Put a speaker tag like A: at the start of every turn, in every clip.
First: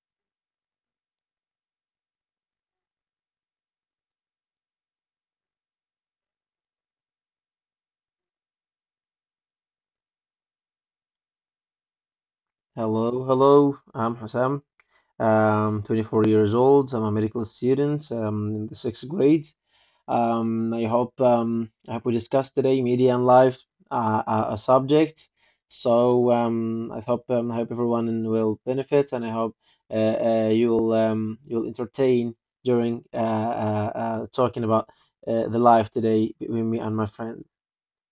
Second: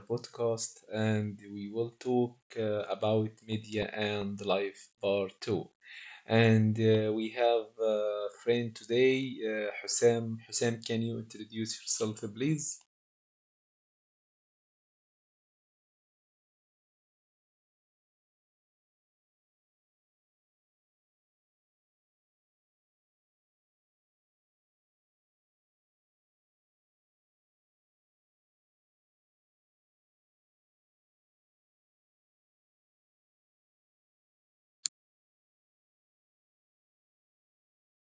A: podcast and we will talk about media and life part two. And we have a friend today, Hussam. Hussam, can you introduce yourself, please?
B: Hello, hello. I'm Hassam. I'm 24 years old. I'm a medical student, in the sixth grade. I hope we discussed today media and life, a subject. So I hope everyone will benefit, and I hope you'll entertain during talking about the life today between me and my friend.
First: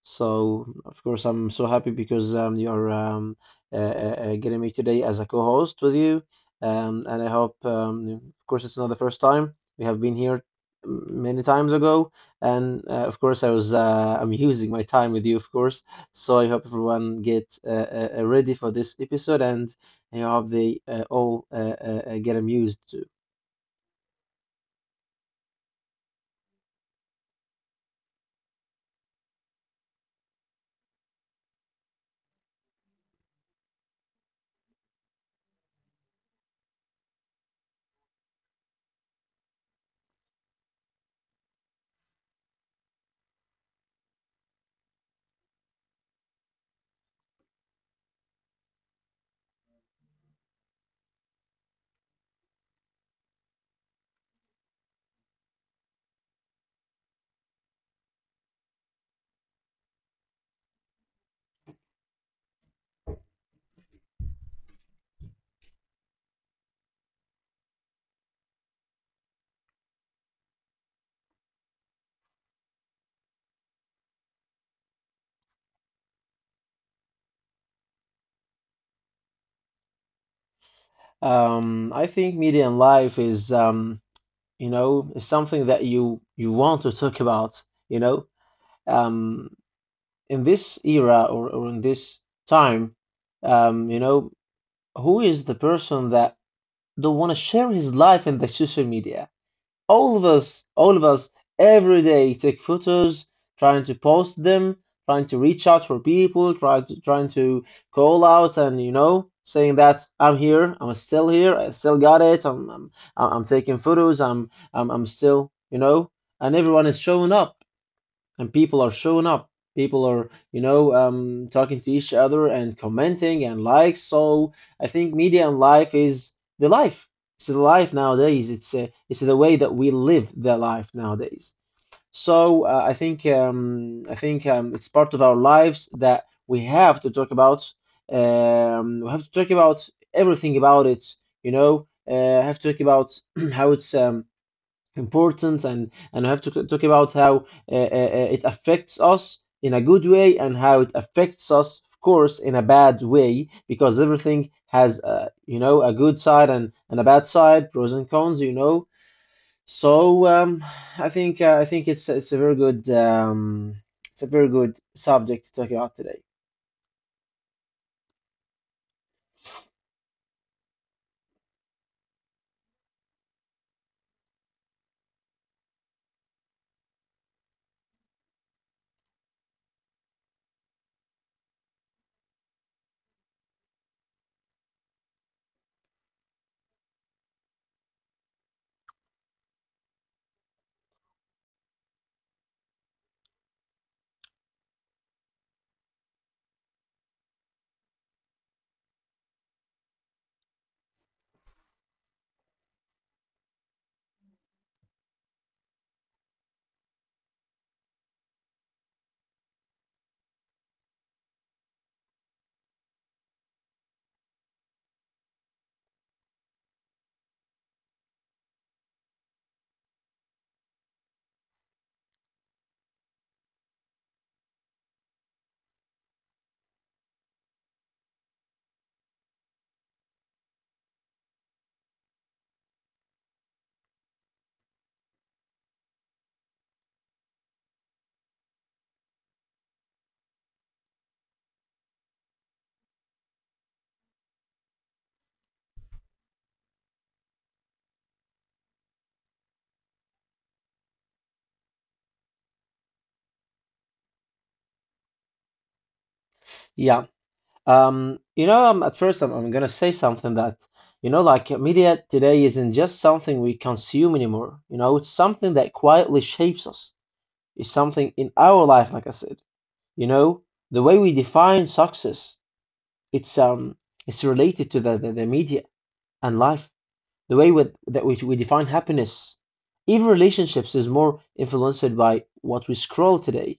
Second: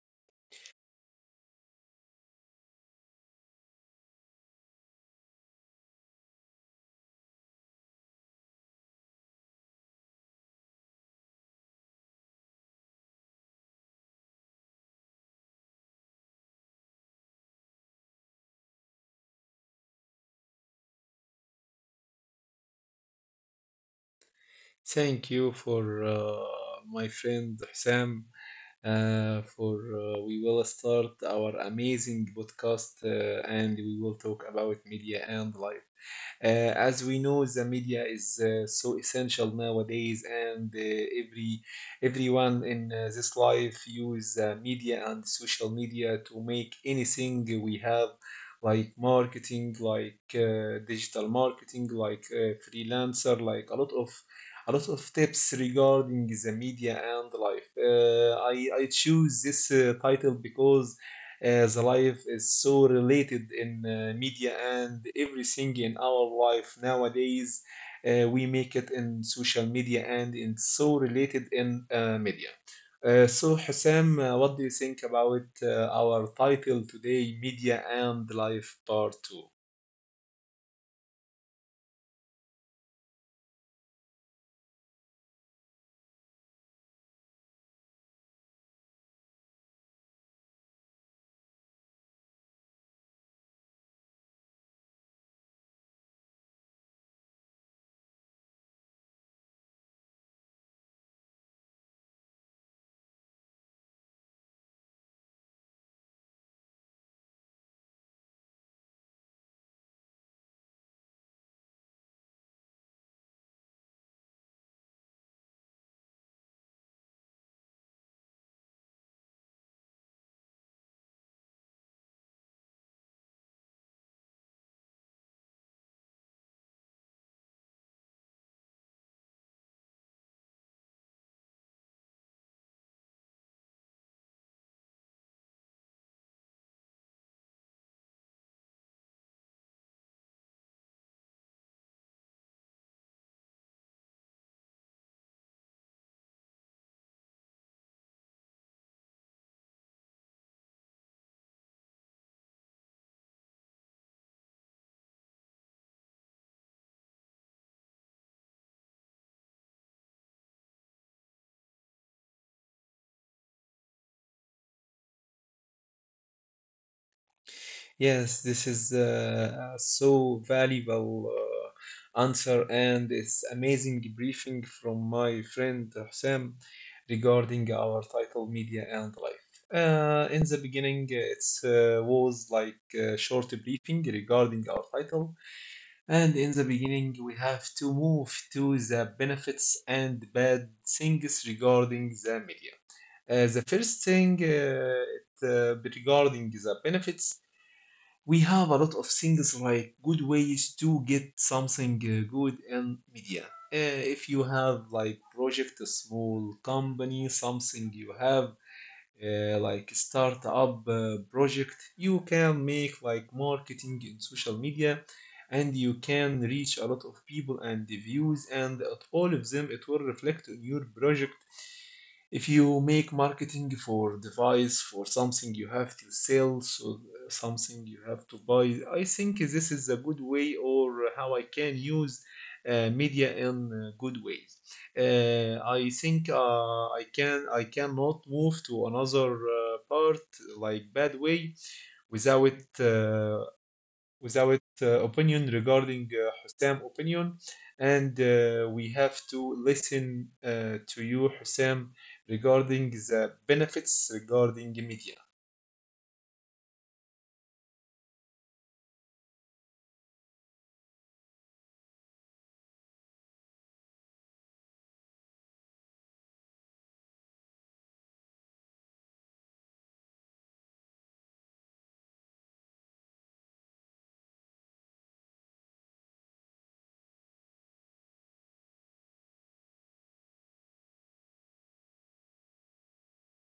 B: So, of course, I'm so happy because you're getting me today as a co-host with you. Um, and I hope, um, of course, it's not the first time. We have been here many times ago. And of course, I'm using my time with you, of course. So I hope everyone get ready for this episode, and I hope they all get amused too.
A: Thank you for my friend Hussam. For we will start our amazing podcast and we will talk about media and life. Uh, as we know, the media is so essential nowadays, and everyone in this life use media and social media to make anything we have, like marketing, like digital marketing, like freelancer, like a lot of tips regarding the media and life. I choose this title because the life is so related in media and everything in our life nowadays. We make it in social media and it's so related in media. So, Hussam, what do you think about our title today, Media and Life Part 2?
B: I think media and life is you know, it's something that you want to talk about, you know, um in this era, or in this time, you know, who is the person that don't want to share his life in the social media? All of us, all of us, every day take photos, trying to post them, trying to reach out for people, trying to call out, and you know, saying that I'm here, I'm still here, I still got it, I'm taking photos, I'm still, you know, and everyone is showing up and people are showing up. People are, you know, talking to each other and commenting and likes. So I think media and life is the life. It's the life nowadays. It's the way that we live the life nowadays. So I think it's part of our lives that we have to talk about. We have to talk about everything about it. You know, have to talk about how it's important, and I have to c- talk about how it affects us in a good way, and how it affects us, of course, in a bad way, because everything has, you know, a good side and a bad side, pros and cons, you know. So I think it's a very good it's a very good subject to talk about today.
A: Yes, this is a so valuable answer, and it's amazing briefing from my friend Hussein regarding our title media and life. In the beginning, it was like a short briefing regarding our title, and in the beginning, we have to move to the benefits and bad things regarding the media. The first thing, regarding the benefits, we have a lot of things like good ways to get something good in media. If you have like project, a small company, something you have like startup project, you can make like marketing in social media, and you can reach a lot of people and the views, and at all of them it will reflect on your project if you make marketing for device for something you have to sell, so something you have to buy. I think this is a good way or how I can use media in good ways. I can I cannot move to another part like bad way without uh, without opinion regarding Hussam opinion, and we have to listen to you, Hussam, regarding the benefits regarding media.
B: Yeah. You know, at first, I'm gonna say something that, you know, like media today isn't just something we consume anymore. You know, it's something that quietly shapes us. It's something in our life, like I said. You know, the way we define success, it's um, it's related to the media and life. The way that we define happiness, even relationships is more influenced by what we scroll today.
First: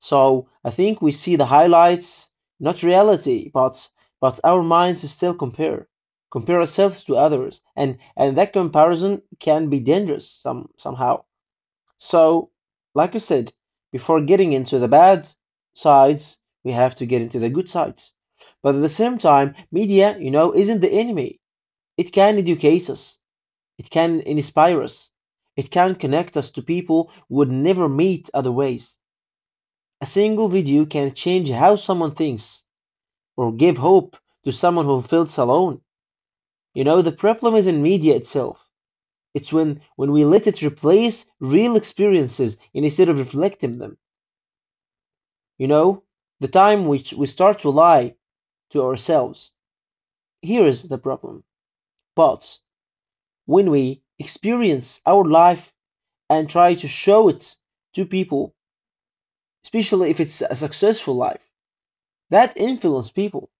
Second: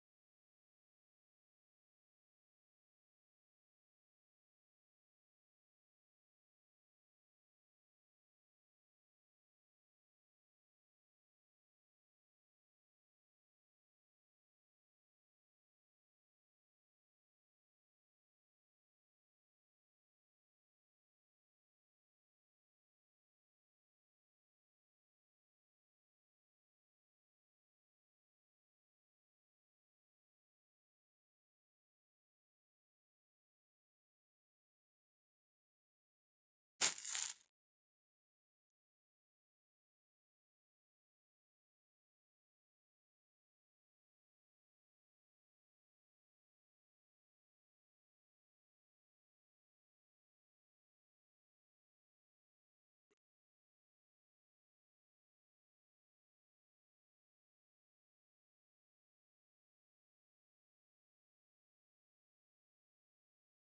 B: So I think we see the highlights, not reality, but our minds still compare, compare ourselves to others, and that comparison can be dangerous somehow. So, like I said, before getting into the bad sides, we have to get into the good sides. But at the same time, media, you know, isn't the enemy. It can educate us. It can inspire us. It can connect us to people we would never meet otherwise. A single video can change how someone thinks, or give hope to someone who feels alone. You know, the problem isn't media itself. It's when we let it replace real experiences instead of reflecting them. You know, the time which we start to lie to ourselves. Here is the problem. But when we experience our life and try to show it to people, especially if it's a successful life, that influences people.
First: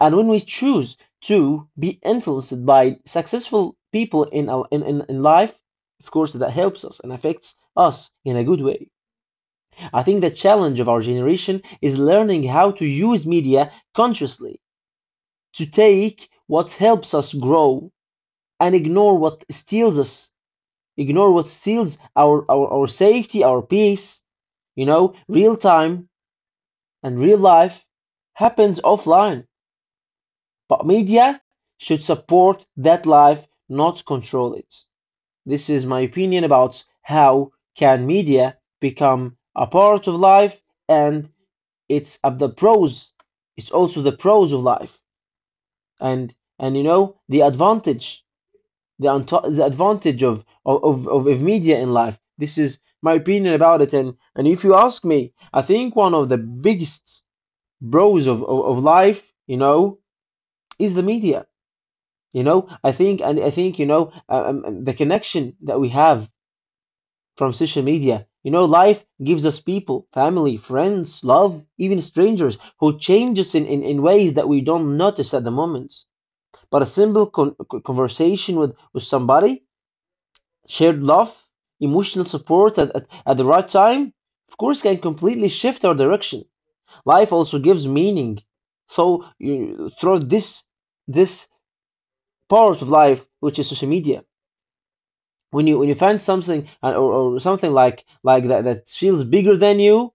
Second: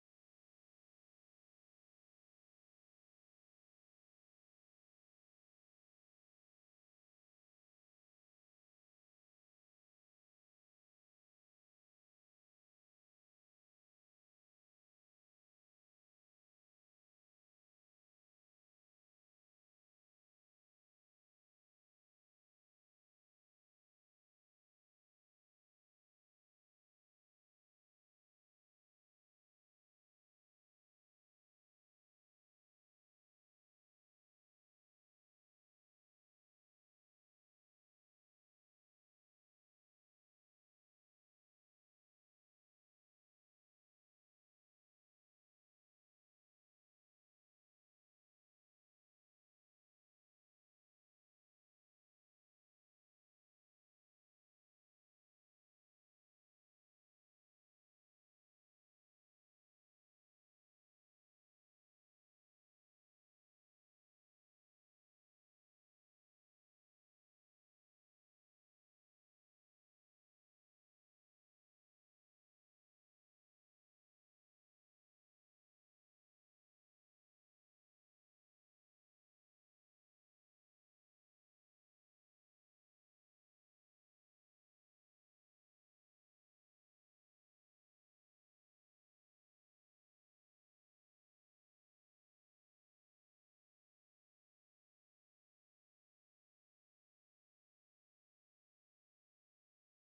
B: And when we choose to be influenced by successful people in our in life, of course that helps us and affects us in a good way. I think the challenge of our generation is learning how to use media consciously to take what helps us grow and ignore what steals us, ignore what steals our safety, our peace. You know, real time and real life happens offline. But media should support that life, not control it. This is my opinion about how can media become a part of life, and it's of the pros. It's also the pros of life, and you know, the advantage, the, the advantage of media in life. This is my opinion about it, and if you ask me, I think one of the biggest pros of life, you know, is the media. You know, I think, and I think, you know, the connection that we have from social media, you know, life gives us people, family, friends, love, even strangers who change us in ways that we don't notice at the moment. But a simple conversation with somebody, shared love, emotional support at the right time, of course, can completely shift our direction. Life also gives meaning. So, you, through this, this part of life, which is social media. When you find something, or something like that that feels bigger than you,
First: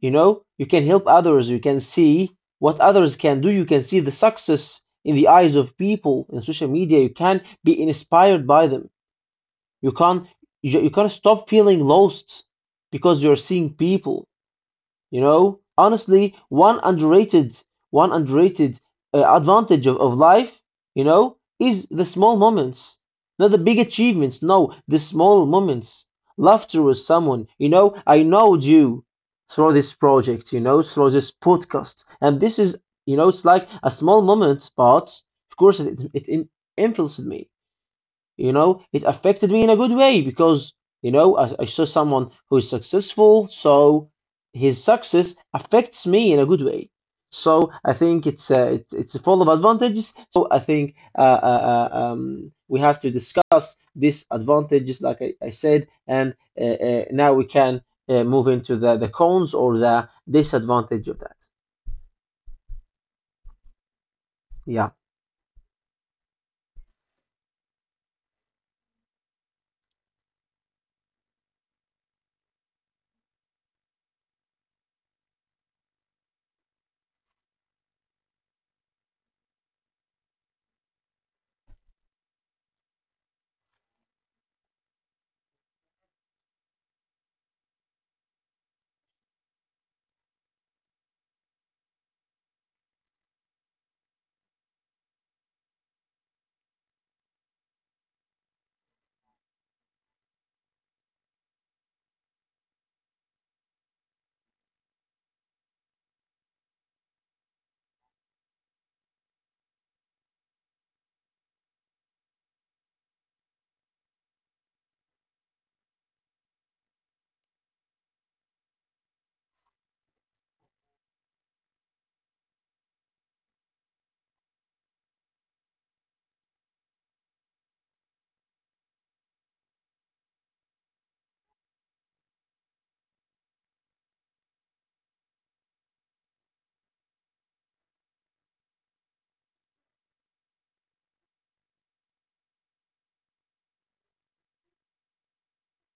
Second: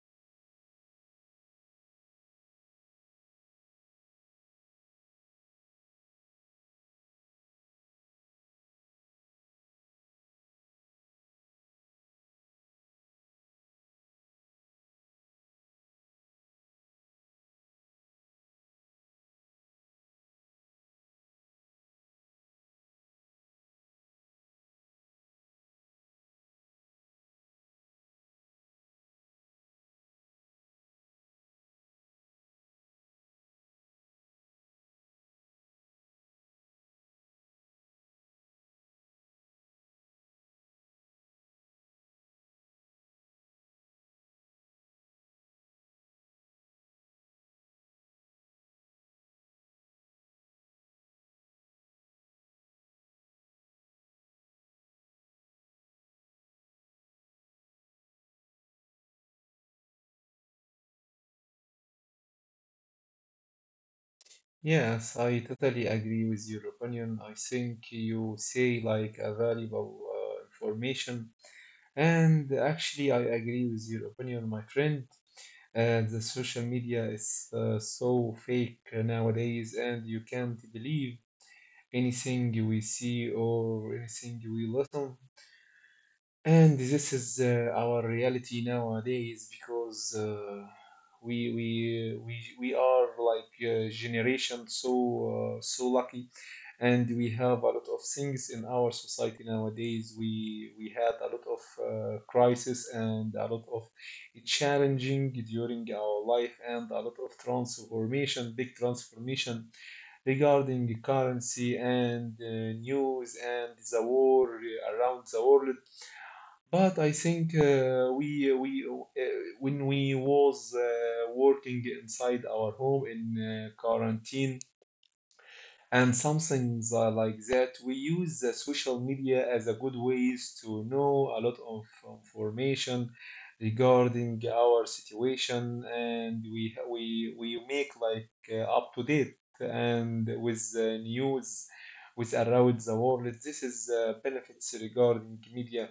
B: you know, you can help others, you can see what others can do, you can see the success in the eyes of people in social media, you can be inspired by them. you can't you, you can't stop feeling lost because you're seeing people, you know. Honestly, one underrated advantage of life, you know, is the small moments, not the big achievements. No, the small moments. Laughter with someone. You know, I know you through this project, you know, through this podcast, and this is, you know, it's like a small moment, but of course it influenced me. You know, it affected me in a good way, because you know I saw someone who is successful, so his success affects me in a good way. So I think it's it's full of advantages. So I think we have to discuss these advantages, like I said, and now we can move into the cons or the disadvantage of that. Yeah.
A: Yes, I totally agree with your opinion. I think you say like a valuable information, and actually, I agree with your opinion, my friend. The social media is so fake nowadays, and you can't believe anything we see or anything we listen. And this is our reality nowadays because we are like a generation so lucky, and we have a lot of things in our society nowadays. We had a lot of crisis and a lot of challenging during our life and a lot of transformation, big transformation regarding currency and news and the war around the world. But I think we when we was working inside our home in quarantine, and some things are like that. We use the social media as a good ways to know a lot of information regarding our situation, and we make like up to date and with the news with around the world. This is benefits regarding media.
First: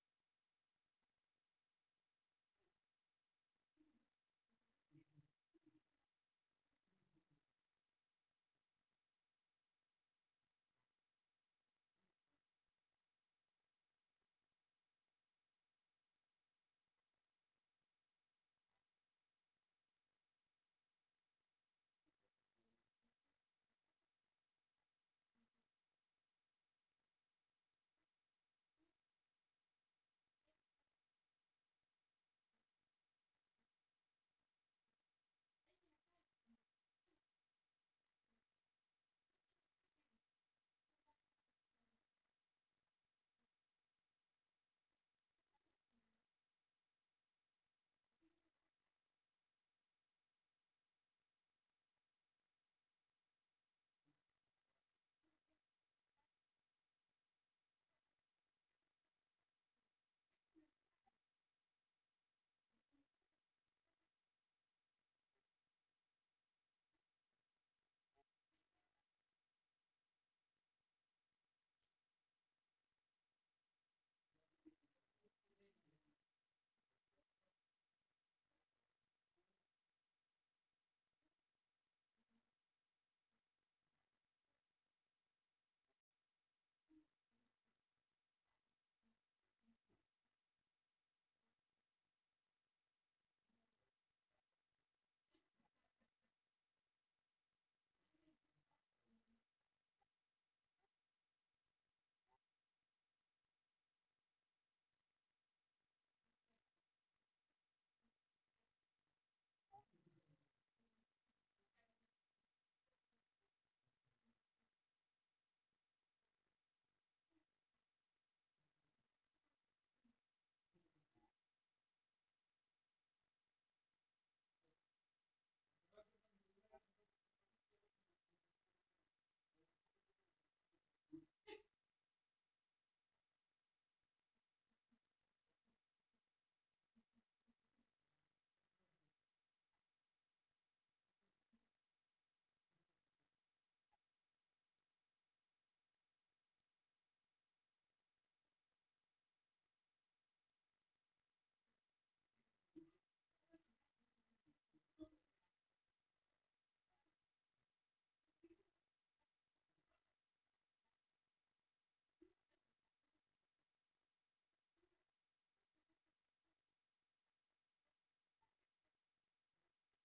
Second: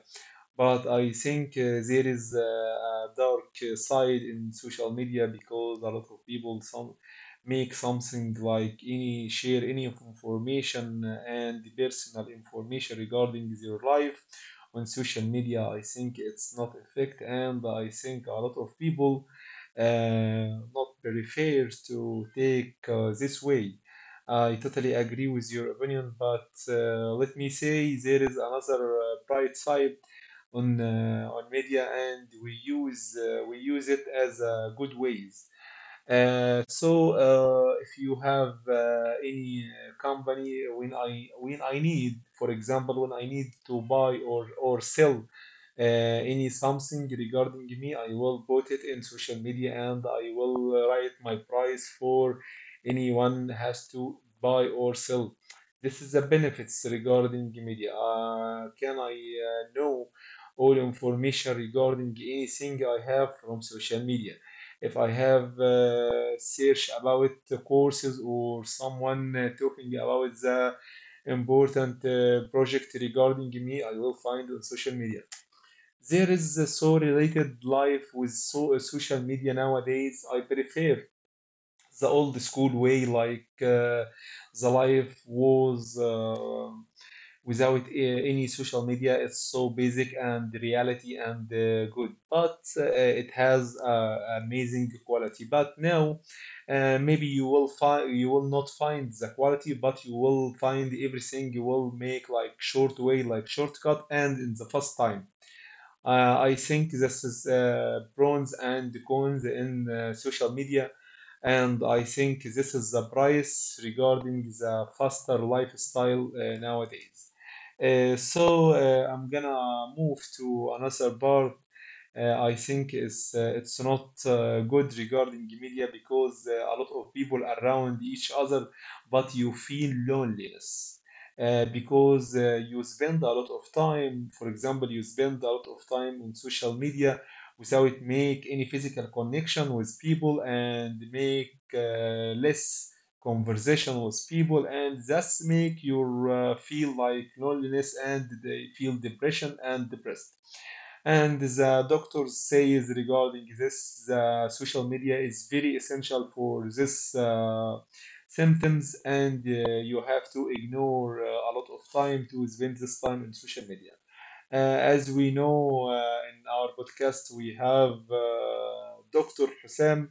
A: But I think there is a dark side in social media because a lot of people some make something like any share any of information and personal information regarding their life on social media. I think it's not effect, and I think a lot of people uh, not very fair to take this way. I totally agree with your opinion, but let me say there is another bright side on media, and we use it as good ways. So, if you have any company when I need, for example, when I need to buy or sell any something regarding me, I will put it in social media and I will write my price for anyone has to buy or sell. This is the benefits regarding media. Can I know all information regarding anything I have from social media. If I have search about the courses or someone talking about the important project regarding me, I will find on social media. There is a so related life with so social media nowadays. I prefer the old school way, like the life was. Without any social media, it's so basic and reality and good, but it has amazing quality. But now maybe you will not find the quality, but you will find everything. You will make like short way, like shortcut, and in the fast time. I think this is pros and cons in social media, and I think this is the price regarding the faster lifestyle nowadays. So, I'm gonna move to another part. I think it's not good regarding media because a lot of people around each other, but you feel loneliness because you spend a lot of time. For example, you spend a lot of time on social media without make any physical connection with people and make less conversation with people, and that's make you feel like loneliness and they feel depression and depressed. And the doctor says regarding this, the social media is very essential for this symptoms, and you have to ignore a lot of time to spend this time in social media. As we know in our podcast, we have Dr. Hussein,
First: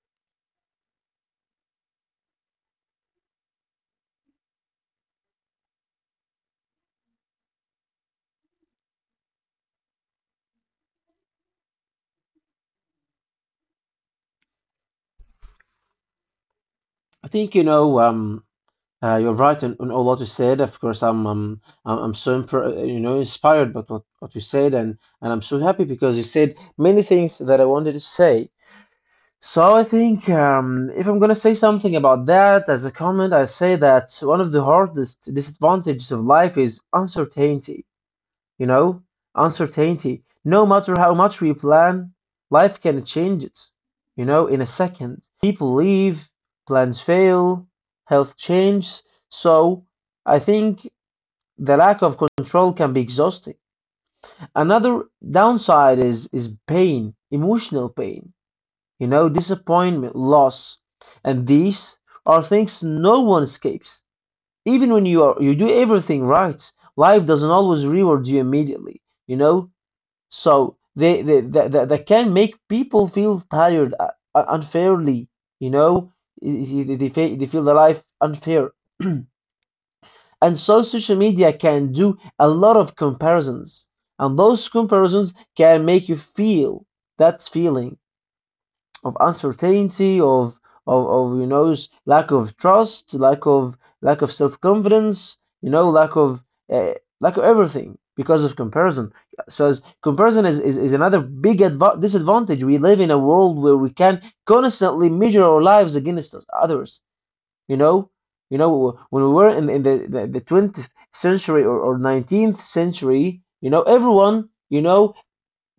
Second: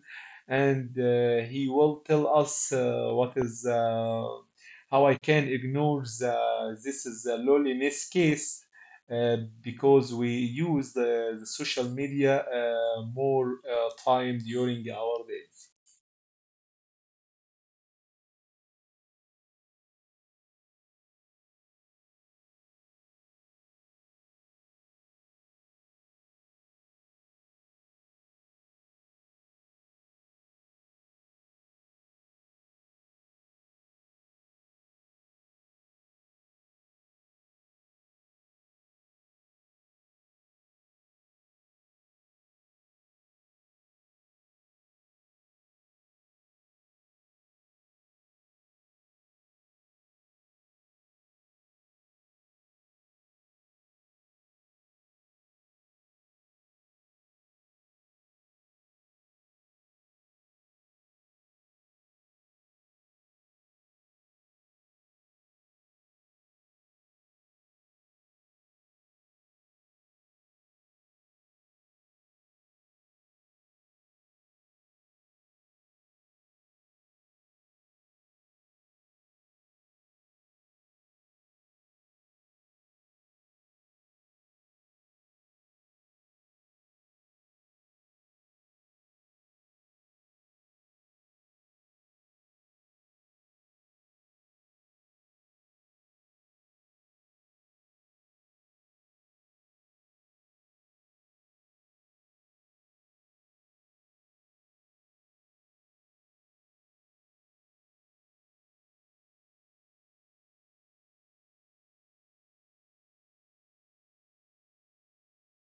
A: and he will tell us what is how I can ignore this is a loneliness case uh, because we use the social media more time during our day.
B: I think, you know, you're right in all what you said. Of course, I'm so you know, inspired by what you said, and I'm so happy because you said many things that I wanted to say. So I think, if I'm gonna say something about that as a comment, I say that one of the hardest disadvantages of life is uncertainty. You know, uncertainty. No matter how much we plan, life can change it, you know, in a second. People leave, plans fail, health changes. So I think the lack of control can be exhausting. Another downside is pain, emotional pain, you know, disappointment, loss. And these are things no one escapes. Even when you do everything right, life doesn't always reward you immediately. You know, so they can make people feel tired, unfairly, you know. They feel the life unfair. And so social media can do a lot of comparisons, and those comparisons can make you feel that feeling of uncertainty, of of, you know, lack of trust, lack of self confidence, you know, uh, lack of everything because of comparison. So as comparison is, is another big disadvantage. We live in a world where we can constantly measure our lives against us, others. You know, you know when we were in, the 20th century, or 19th century, you know, everyone, you know,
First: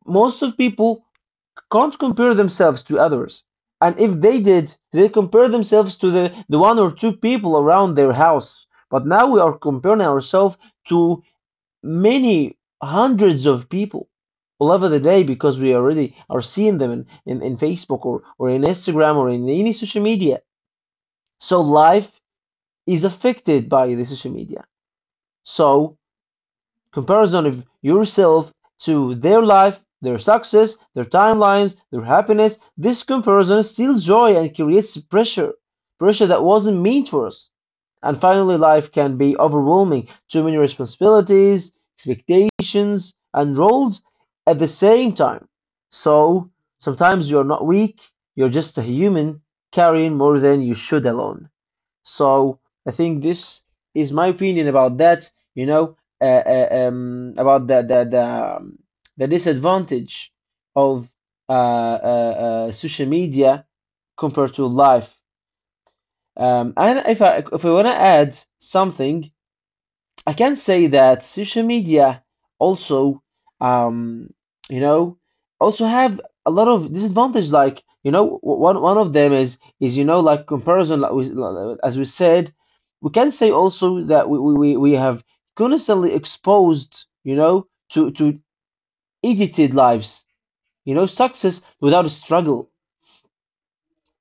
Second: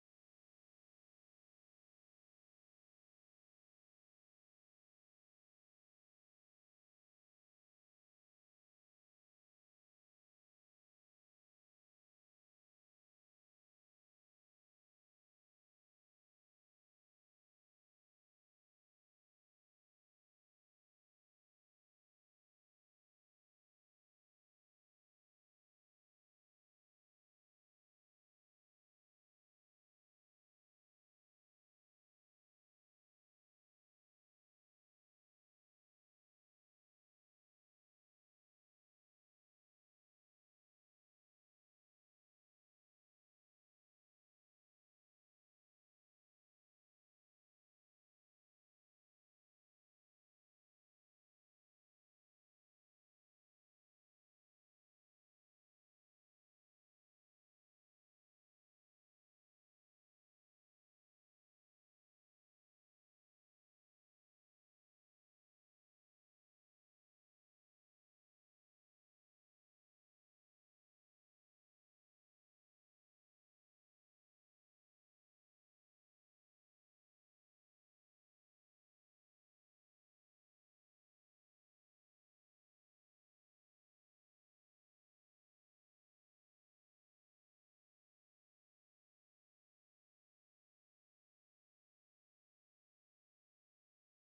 B: most of people can't compare themselves to others. And if they did, they compare themselves to the one or two people around their house. But now we are comparing ourselves to many hundreds of people all over the day because we already are seeing them in, in Facebook, or in Instagram, or in any social media. So life is affected by the social media. So comparison of yourself to their life, their success, their timelines, their happiness, this comparison steals joy and creates pressure. Pressure that wasn't meant for us. And finally, life can be overwhelming. Too many responsibilities, expectations, and roles at the same time. So sometimes you're not weak, you're just a human carrying more than you should alone. So I think this is my opinion about that. You know, about the disadvantage of social media compared to life. And if I want to add something, I can say that social media also, um, you know, also have a lot of disadvantage. Like, one of them is, like comparison. As we said, we can say also that we have constantly exposed, to edited lives. You know, success without a struggle.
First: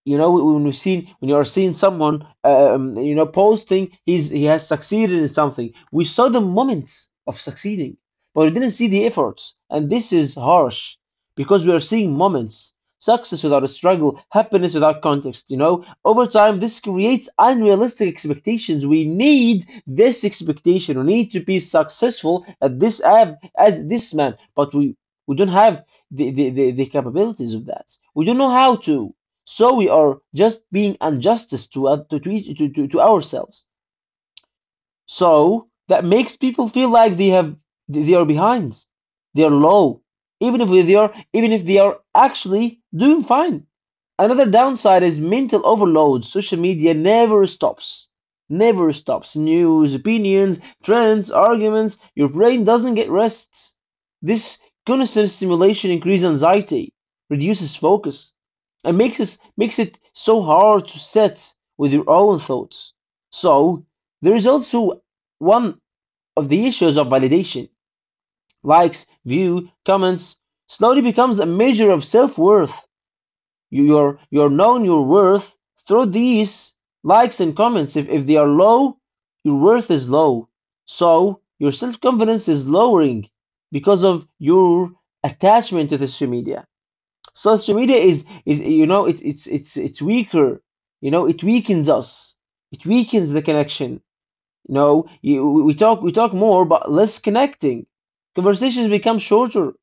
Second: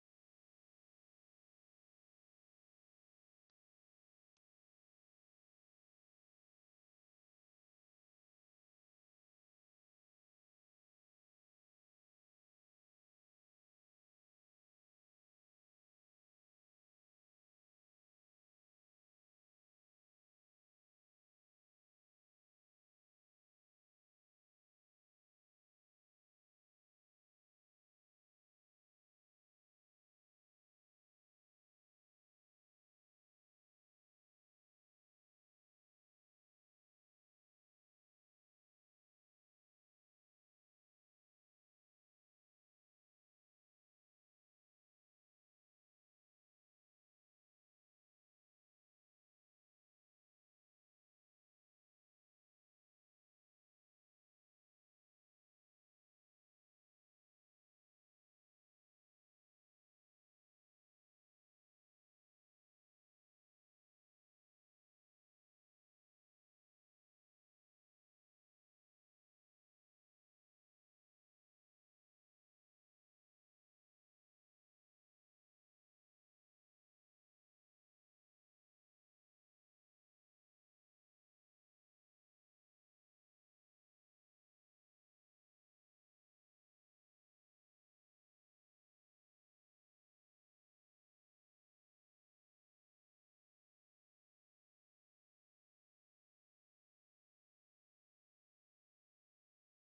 B: When you are seeing someone posting he has succeeded in something, we saw the moments of succeeding, but we didn't see the efforts, and this is harsh because we are seeing moments. Success without a struggle, happiness without context. You know, over time this creates unrealistic expectations. We need this expectation, we need to be successful as this man, but we don't have the capabilities of that. We don't know how to. So we are just being unjust to, to ourselves. So that makes people feel like they are behind, they are low, even if they are, actually doing fine. Another downside is mental overload. Social media never stops. Never stops. News, opinions, trends, arguments. Your brain doesn't get rest. This constant stimulation increases anxiety, reduces focus, and makes it so hard to sit with your own thoughts. So, there is also one of the issues of validation. Likes, view, comments slowly becomes a measure of self-worth. You- you're known your worth through these likes and comments. If they are low, your worth is low. So your self-confidence is lowering because of your attachment to social media. Social media is, it's weaker. You know, it weakens us. It weakens the connection. No, you, we talk more but less connecting. Conversations become shorter,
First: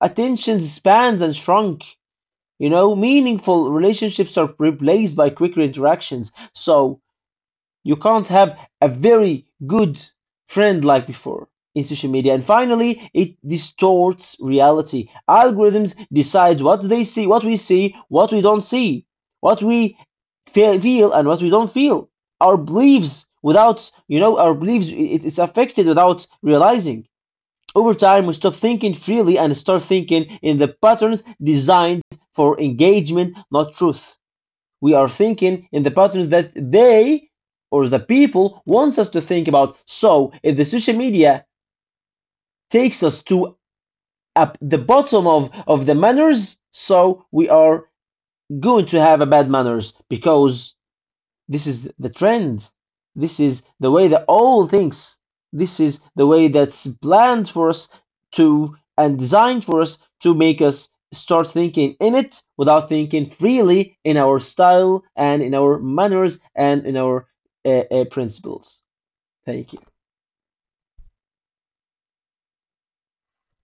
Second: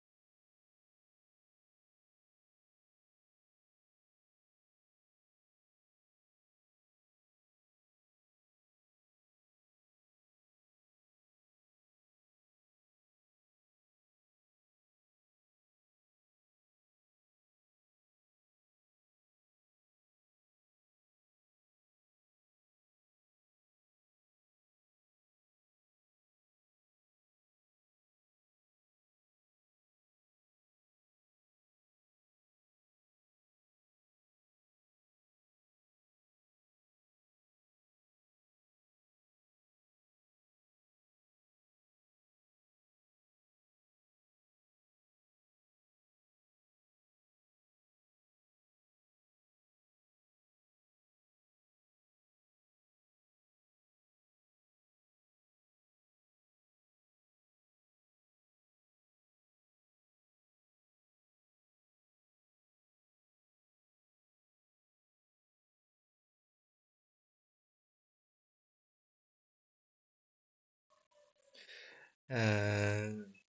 B: attention spans and shrunk. You know, meaningful relationships are replaced by quicker interactions. So you can't have a very good friend like before in social media. And finally, it distorts reality. Algorithms decide what we see, what we don't see, what we feel, and what we don't feel. Our beliefs it, it's affected without realizing. Over time, we stop thinking freely and start thinking in the patterns designed for engagement, not truth. We are thinking in the patterns that they or the people wants us to think about. So if the social media takes us to up the bottom of the manners, so we are going to have a bad manners because this is the trend. This is the way the all thinks. This is the way that's planned for us to and designed for us to make us start thinking in it without thinking freely in our style and in our manners and in our principles. Thank you.
A: Uh,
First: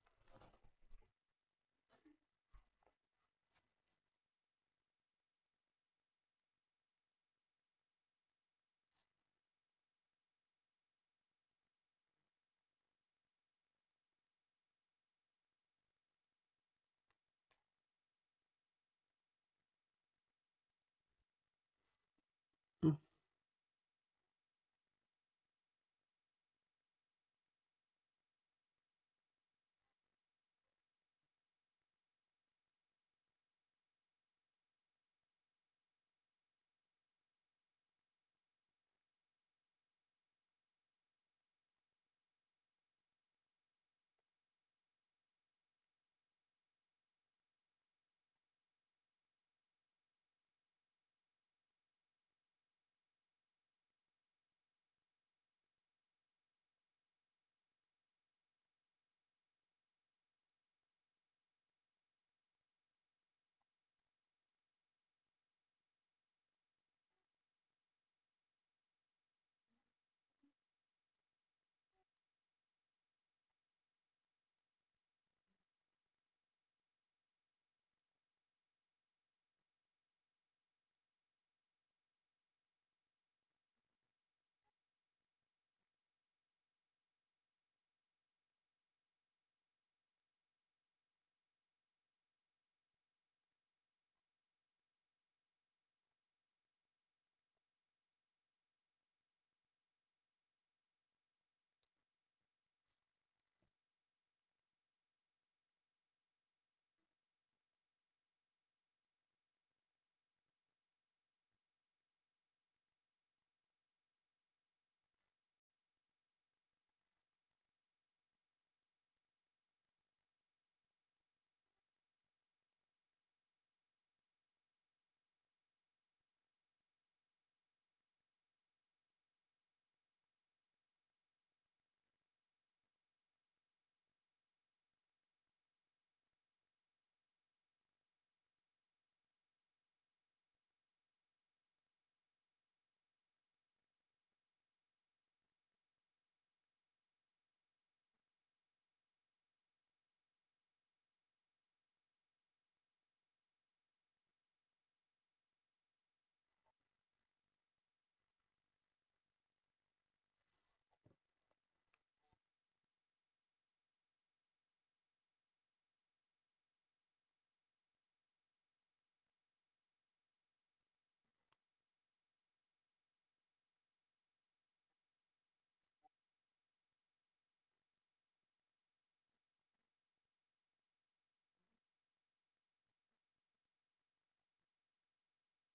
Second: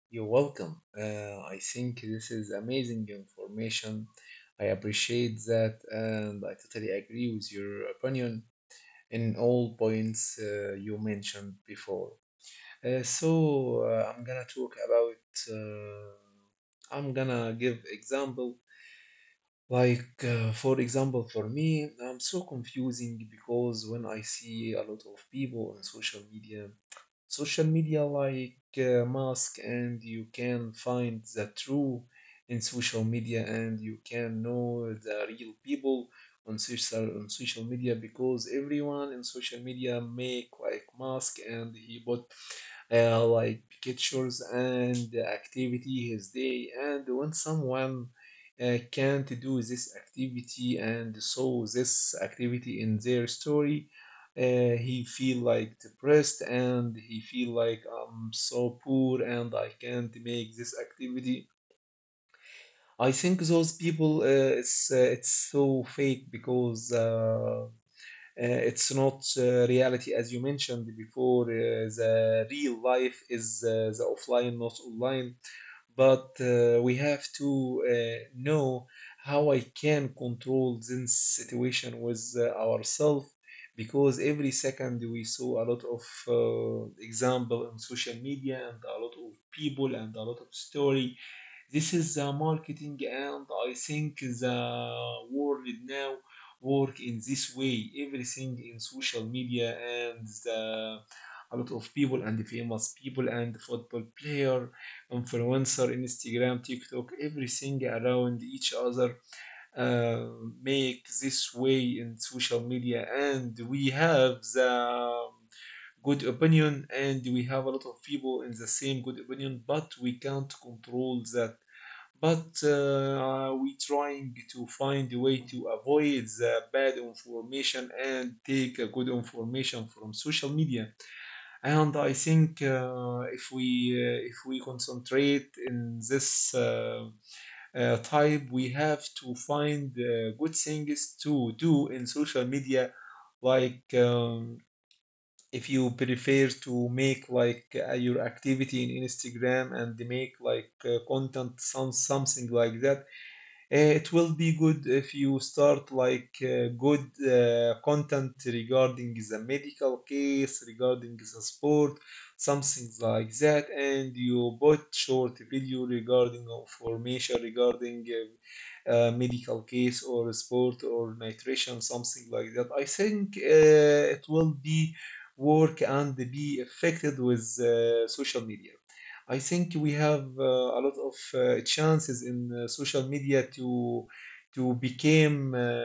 A: you're welcome. I think this is amazing information. I appreciate that, and I totally agree with your opinion in all points you mentioned before. So, I'm gonna talk about. I'm gonna give example. Like for example, for me, I'm so confusing because when I see a lot of people on social media, like mask, and you can find the true in social media and you can know the real people on social media because everyone in social media make like mask and he put like pictures and activity his day. And when someone can't do this activity and saw this activity in their story, he feel like depressed and he feel like I'm so poor and I can't make this activity. I think those people, it's so fake because it's not reality. As you mentioned before, the real life is the offline, not online. But we have to know how I can control this situation with ourselves, because every second we saw a lot of example on social media and a lot of people and a lot of story. This is the marketing, and I think the world now work in this way. Everything in social media and a lot of people and famous people and football player, influencer, Instagram, TikTok, everything around each other uh, make this way in social media, and we have the good opinion and we have a lot of people in the same good opinion but we can't control that. But we trying to find a way to avoid the bad information and take a good information from social media. And I think if we concentrate in this type, we have to find good things to do in social media, like. If you prefer to make like your activity in Instagram and make like content some something like that, it will be good if you start like good content regarding the medical case regarding the sport something like that, and you put short video regarding information regarding medical case or sport or nutrition something like that. I think it will be work and be affected with social media. I think we have a lot of chances in social media to become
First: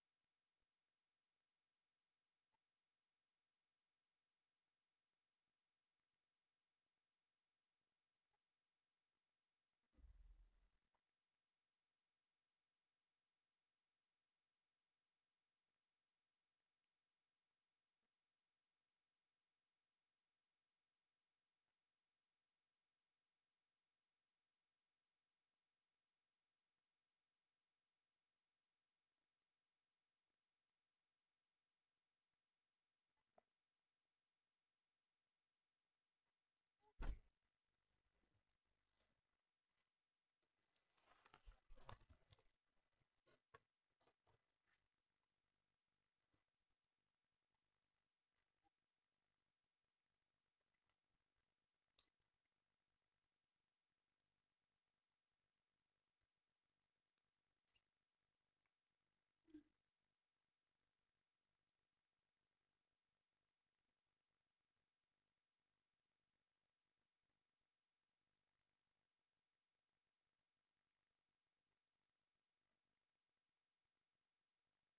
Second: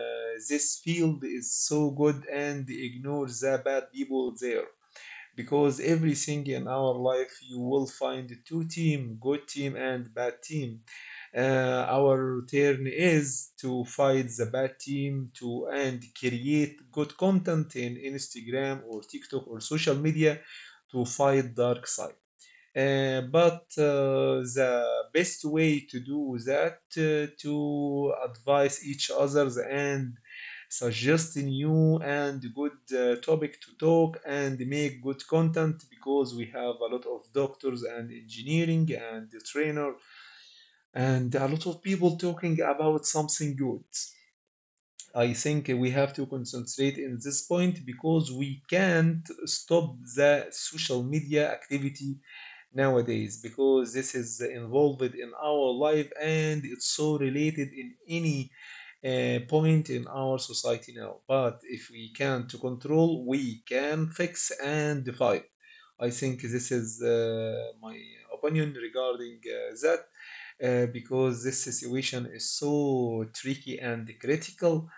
A: this field is so good and ignore the bad people there because everything in our life you will find two team, good team and bad team. Our turn is to fight the bad team to, and create good content in Instagram or TikTok or social media to fight dark side. But the best way to do that to advise each others and suggest new and good topic to talk and make good content because we have a lot of doctors and engineering and the trainer and a lot of people talking about something good. I think we have to concentrate in this point because we can't stop the social media activity nowadays because this is involved in our life and it's so related in any point in our society now. But if we can to control, we can fix and fight. I think this is my opinion regarding that because this situation is so tricky and critical.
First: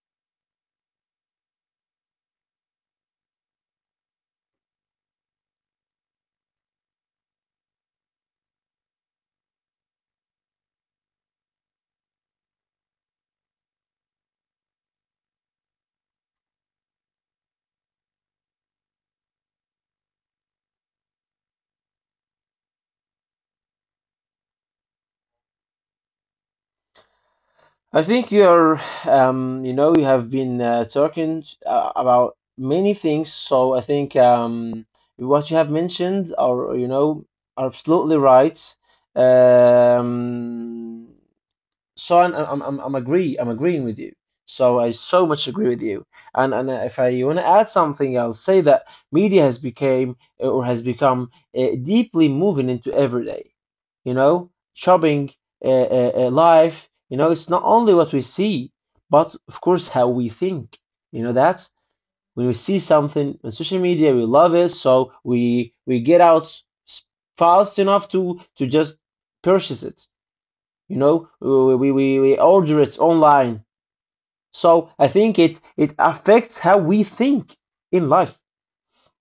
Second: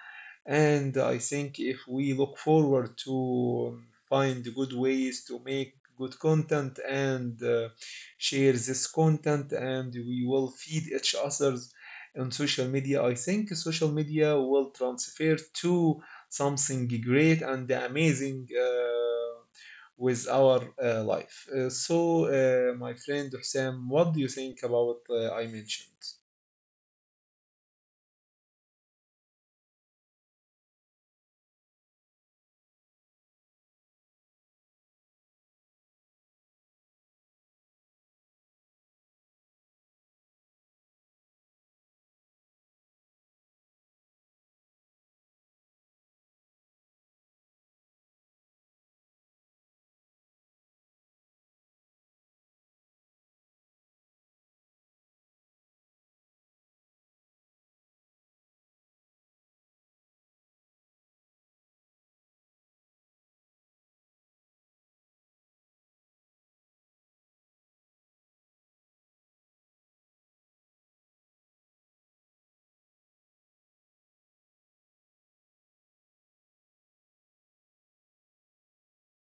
A: And I think if we look forward to find good ways to make good content and share this content, and we will feed each others on social media, I think social media will transfer to something great and amazing with our life. So, my friend Hussam, what do you think about I mentioned?
B: I think you're, we have been talking about many things, so I think what you have mentioned are, are absolutely right. Um, so I'm agreeing with you. So I so much agree with you. And if I want to add something, I'll say that media has became or has become deeply moving into everyday. You know, shopping, uh, life. You know, it's not only what we see, but of course how we think. You know, that's when we see something on social media, we love it, so we get out s- fast enough to just purchase it. We order it online. So I think it it affects how we think in life,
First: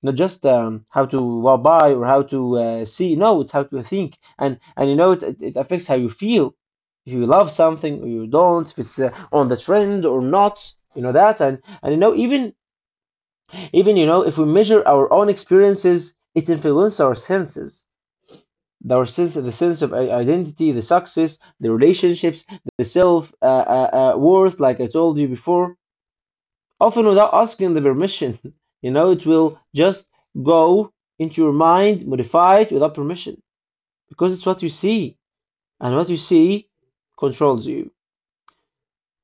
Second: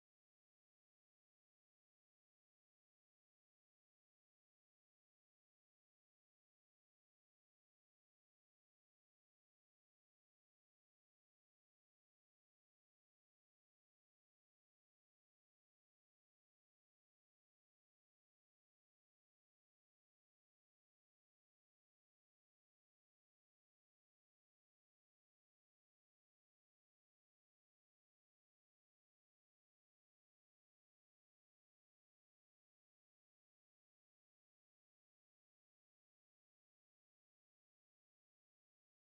B: not just how to, well, buy or how to see. No, it's how to think. And you know it, it it affects how you feel if you love something or you don't, if it's on the trend or not. You know that and you know even even if we measure our own experiences, it influences our senses, our sense, the sense of identity, the success, the relationships, the self worth, like I told you before, often without asking the permission. You know, it will just go into your mind, modify it without permission, because it's what you see, and what you see controls you.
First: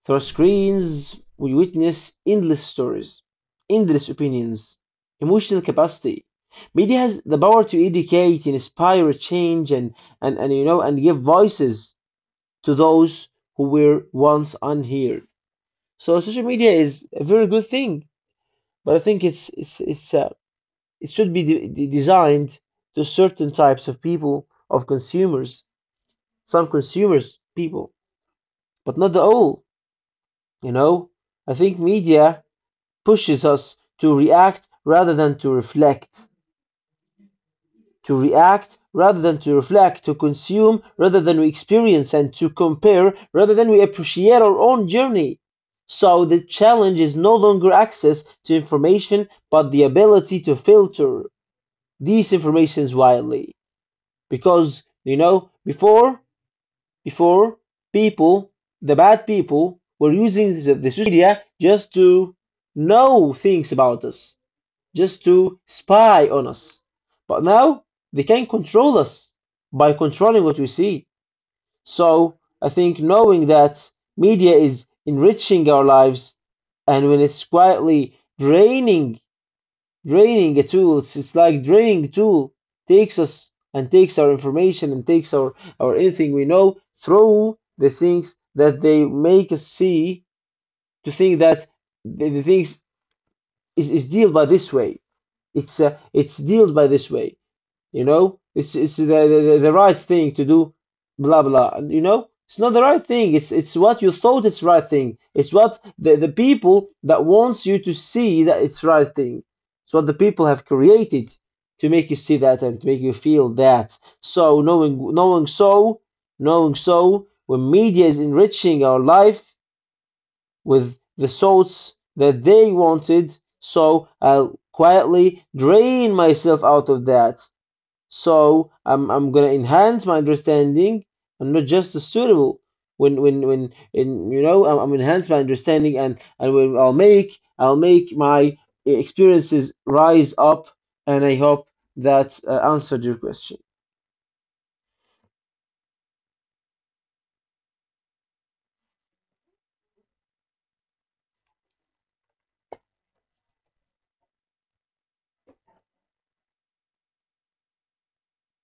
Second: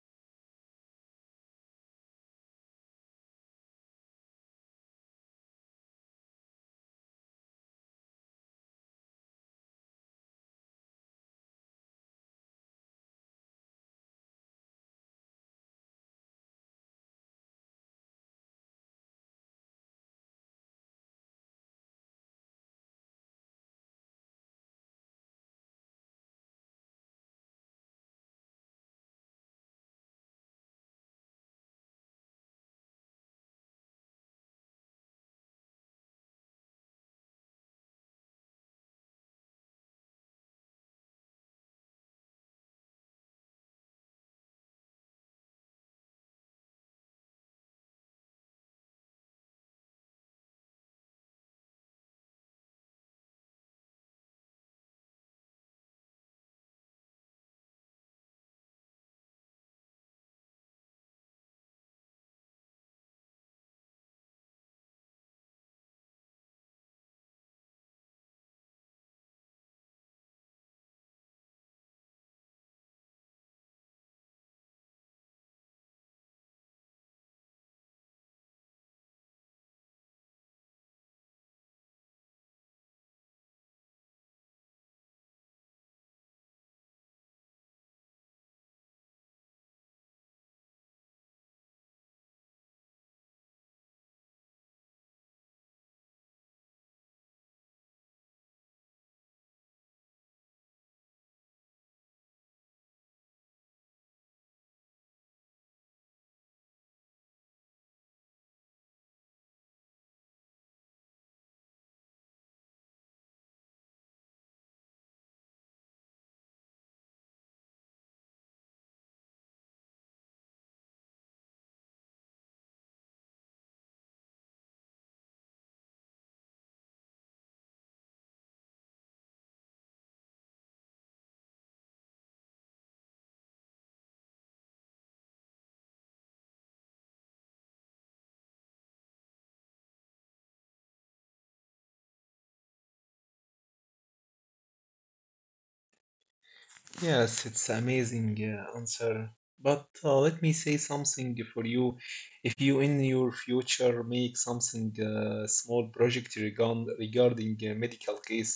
B: Through our screens, we witness endless stories, endless opinions, emotional capacity. Media has the power to educate, inspire, change, and and give voices to those who were once unheard. So social media is a very good thing, but I think it should be designed to certain types of people, of consumers, some consumers people, but not the all. You know, I think media pushes us to react rather than to reflect. To react rather than to reflect, to consume rather than we experience, and to compare rather than we appreciate our own journey. So the challenge is no longer access to information, but the ability to filter these informations widely. Because, you know, before, people, the bad people, were using the social media just to know things about us, just to spy on us. But now they can control us by controlling what we see. So I think knowing that media is enriching our lives and when it's quietly draining draining a tool, it's like draining a tool, takes us and takes our information and takes our anything we know through the things that they make us see, to think that the things is dealt by this way. It's dealt by this way. You know, it's the, the right thing to do, blah blah. And, you know, it's not the right thing. It's what you thought it's right thing. It's what the people that wants you to see that it's right thing. It's what the people have created to make you see that and to make you feel that. So knowing so when media is enriching our life with the thoughts that they wanted, so I'll quietly drain myself out of that. So I'm gonna enhance my understanding. I'm not just a suitable when in I'm enhance my understanding, and when I'll make my experiences rise up. And I hope that answered your question.
A: Yes, it's amazing answer. But let me say something for you. If you in your future make something small project regarding a medical case,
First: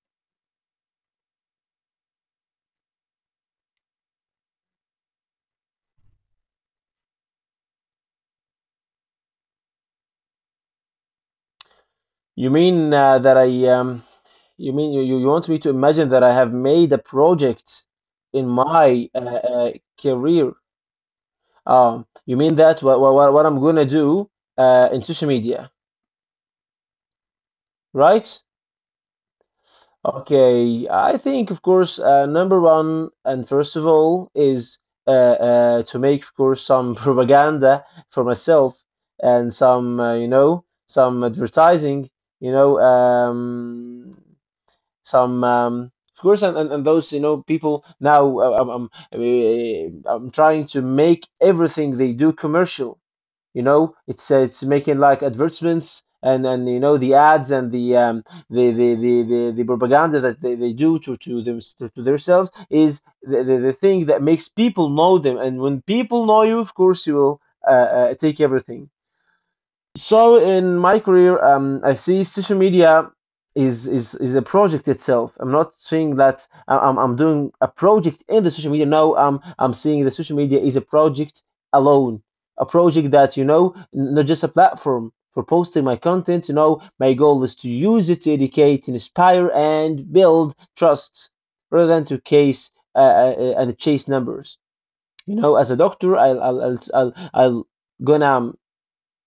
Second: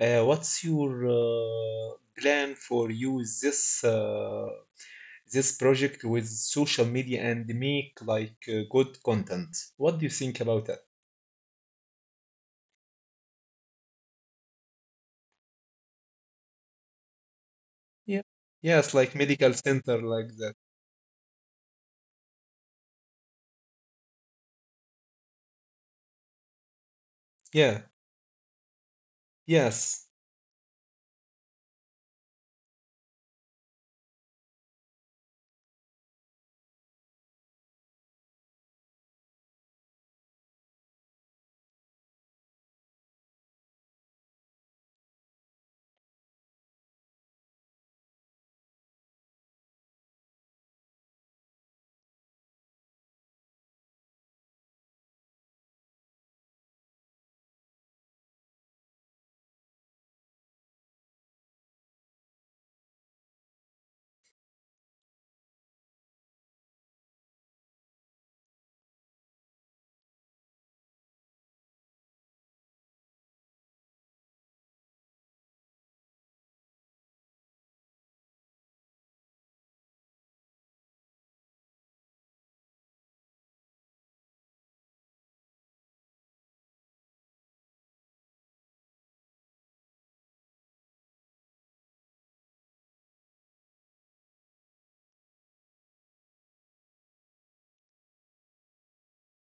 A: what's your plan for use this this project with social media and make like good content? What do you think about that?
B: You mean that I you mean you want me to imagine that I have made a project
A: Yeah.
B: in
A: Yes, like
B: my
A: medical center like that.
B: career? You mean that what I'm gonna do in social media,
A: Yeah.
B: right?
A: Yes.
B: Okay, I think of course number one and first of all is to make of course some propaganda for myself and some some advertising. you know um, some Of course and those, people now, I'm trying to make everything they do commercial. You know, it's making like advertisements, and you know the ads and the the propaganda that they do to them to themselves is the thing that makes people know them, and when people know you, of course you will take everything. So in my career, I see social media is is a project itself. I'm not saying that I'm doing a project in the social media. No, I'm seeing the social media is a project alone, a project that, you know, not just a platform for posting my content. You know, my goal is to use it to educate, inspire, and build trust, rather than to case and chase numbers. You know, as a doctor, I'll gonna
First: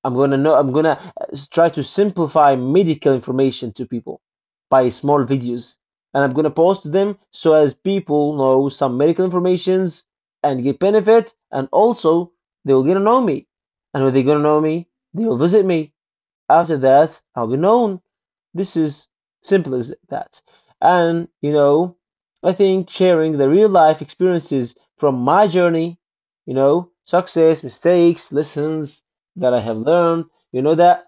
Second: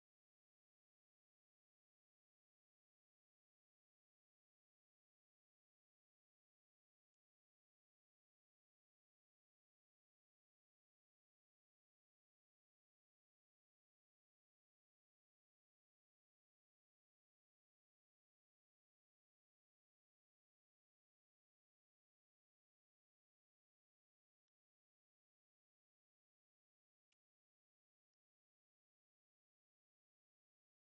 B: I'm gonna know. I'm gonna try to simplify medical information to people by small videos, and I'm gonna post them so as people know some medical informations and get benefit, and also they will get to know me, and when they gonna know me, they will visit me. After that, I'll be known. This is simple as that. And, you know, I think sharing the real life experiences from my journey, you know, success, mistakes, lessons that I have learned, you know, that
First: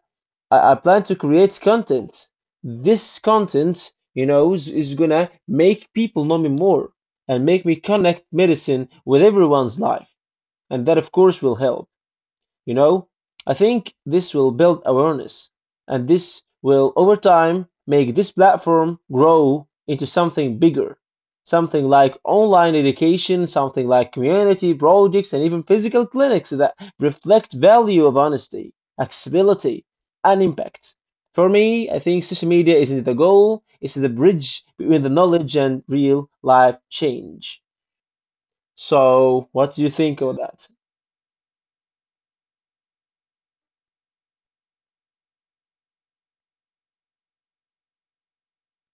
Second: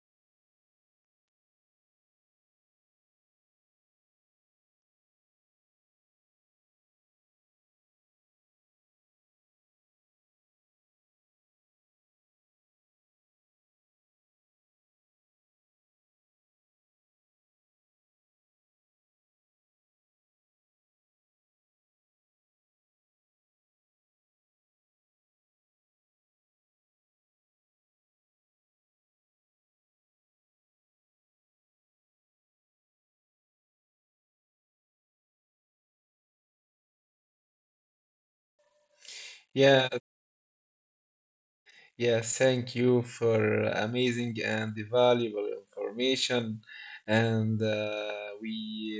B: I plan to create content. This content, you know, is gonna make people know me more and make me connect medicine with everyone's life. And that, of course, will help. You know, I think this will build awareness, and this will over time make this platform grow into something bigger. Something like online education, something like community projects, and even physical clinics that reflect value of honesty, accessibility, and impact. For me, I think social media isn't the goal, it's the bridge between the knowledge and real life change. So, what do
A: Yeah.
B: you think of that?
A: Yes, thank you for amazing and valuable information. And uh, we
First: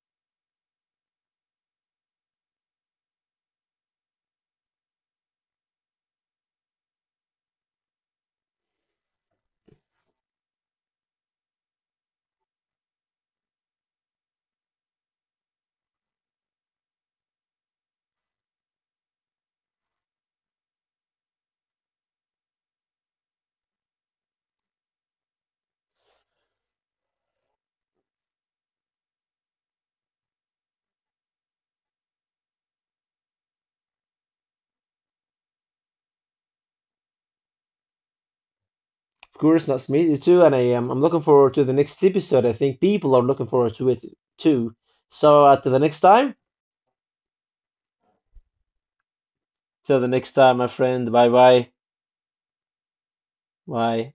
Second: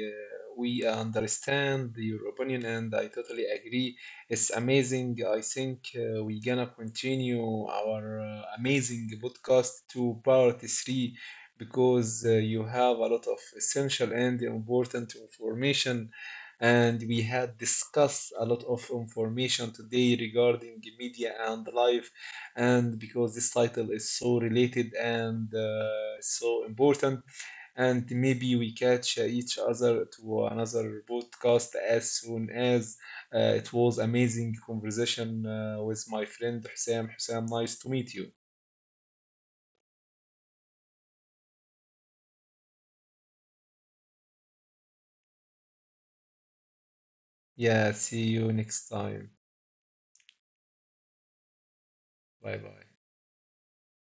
A: uh, we understand your opinion, and I totally agree. It's amazing. I think we gonna continue our amazing podcast to part three because you have a lot of essential and important information. And we had discussed a lot of information today regarding media and life, and because this title is so related and so important. And maybe we catch each other to another podcast as soon as it was amazing conversation with my friend Hussam. Hussam, nice to meet you.
B: Of course, that's me too, and I am. I'm looking forward to the next episode. I think people are looking forward to it too. So, till the next time.
A: Yeah, see you next time.
B: Till the next time, my friend. Bye bye.
A: Bye bye.
B: Bye.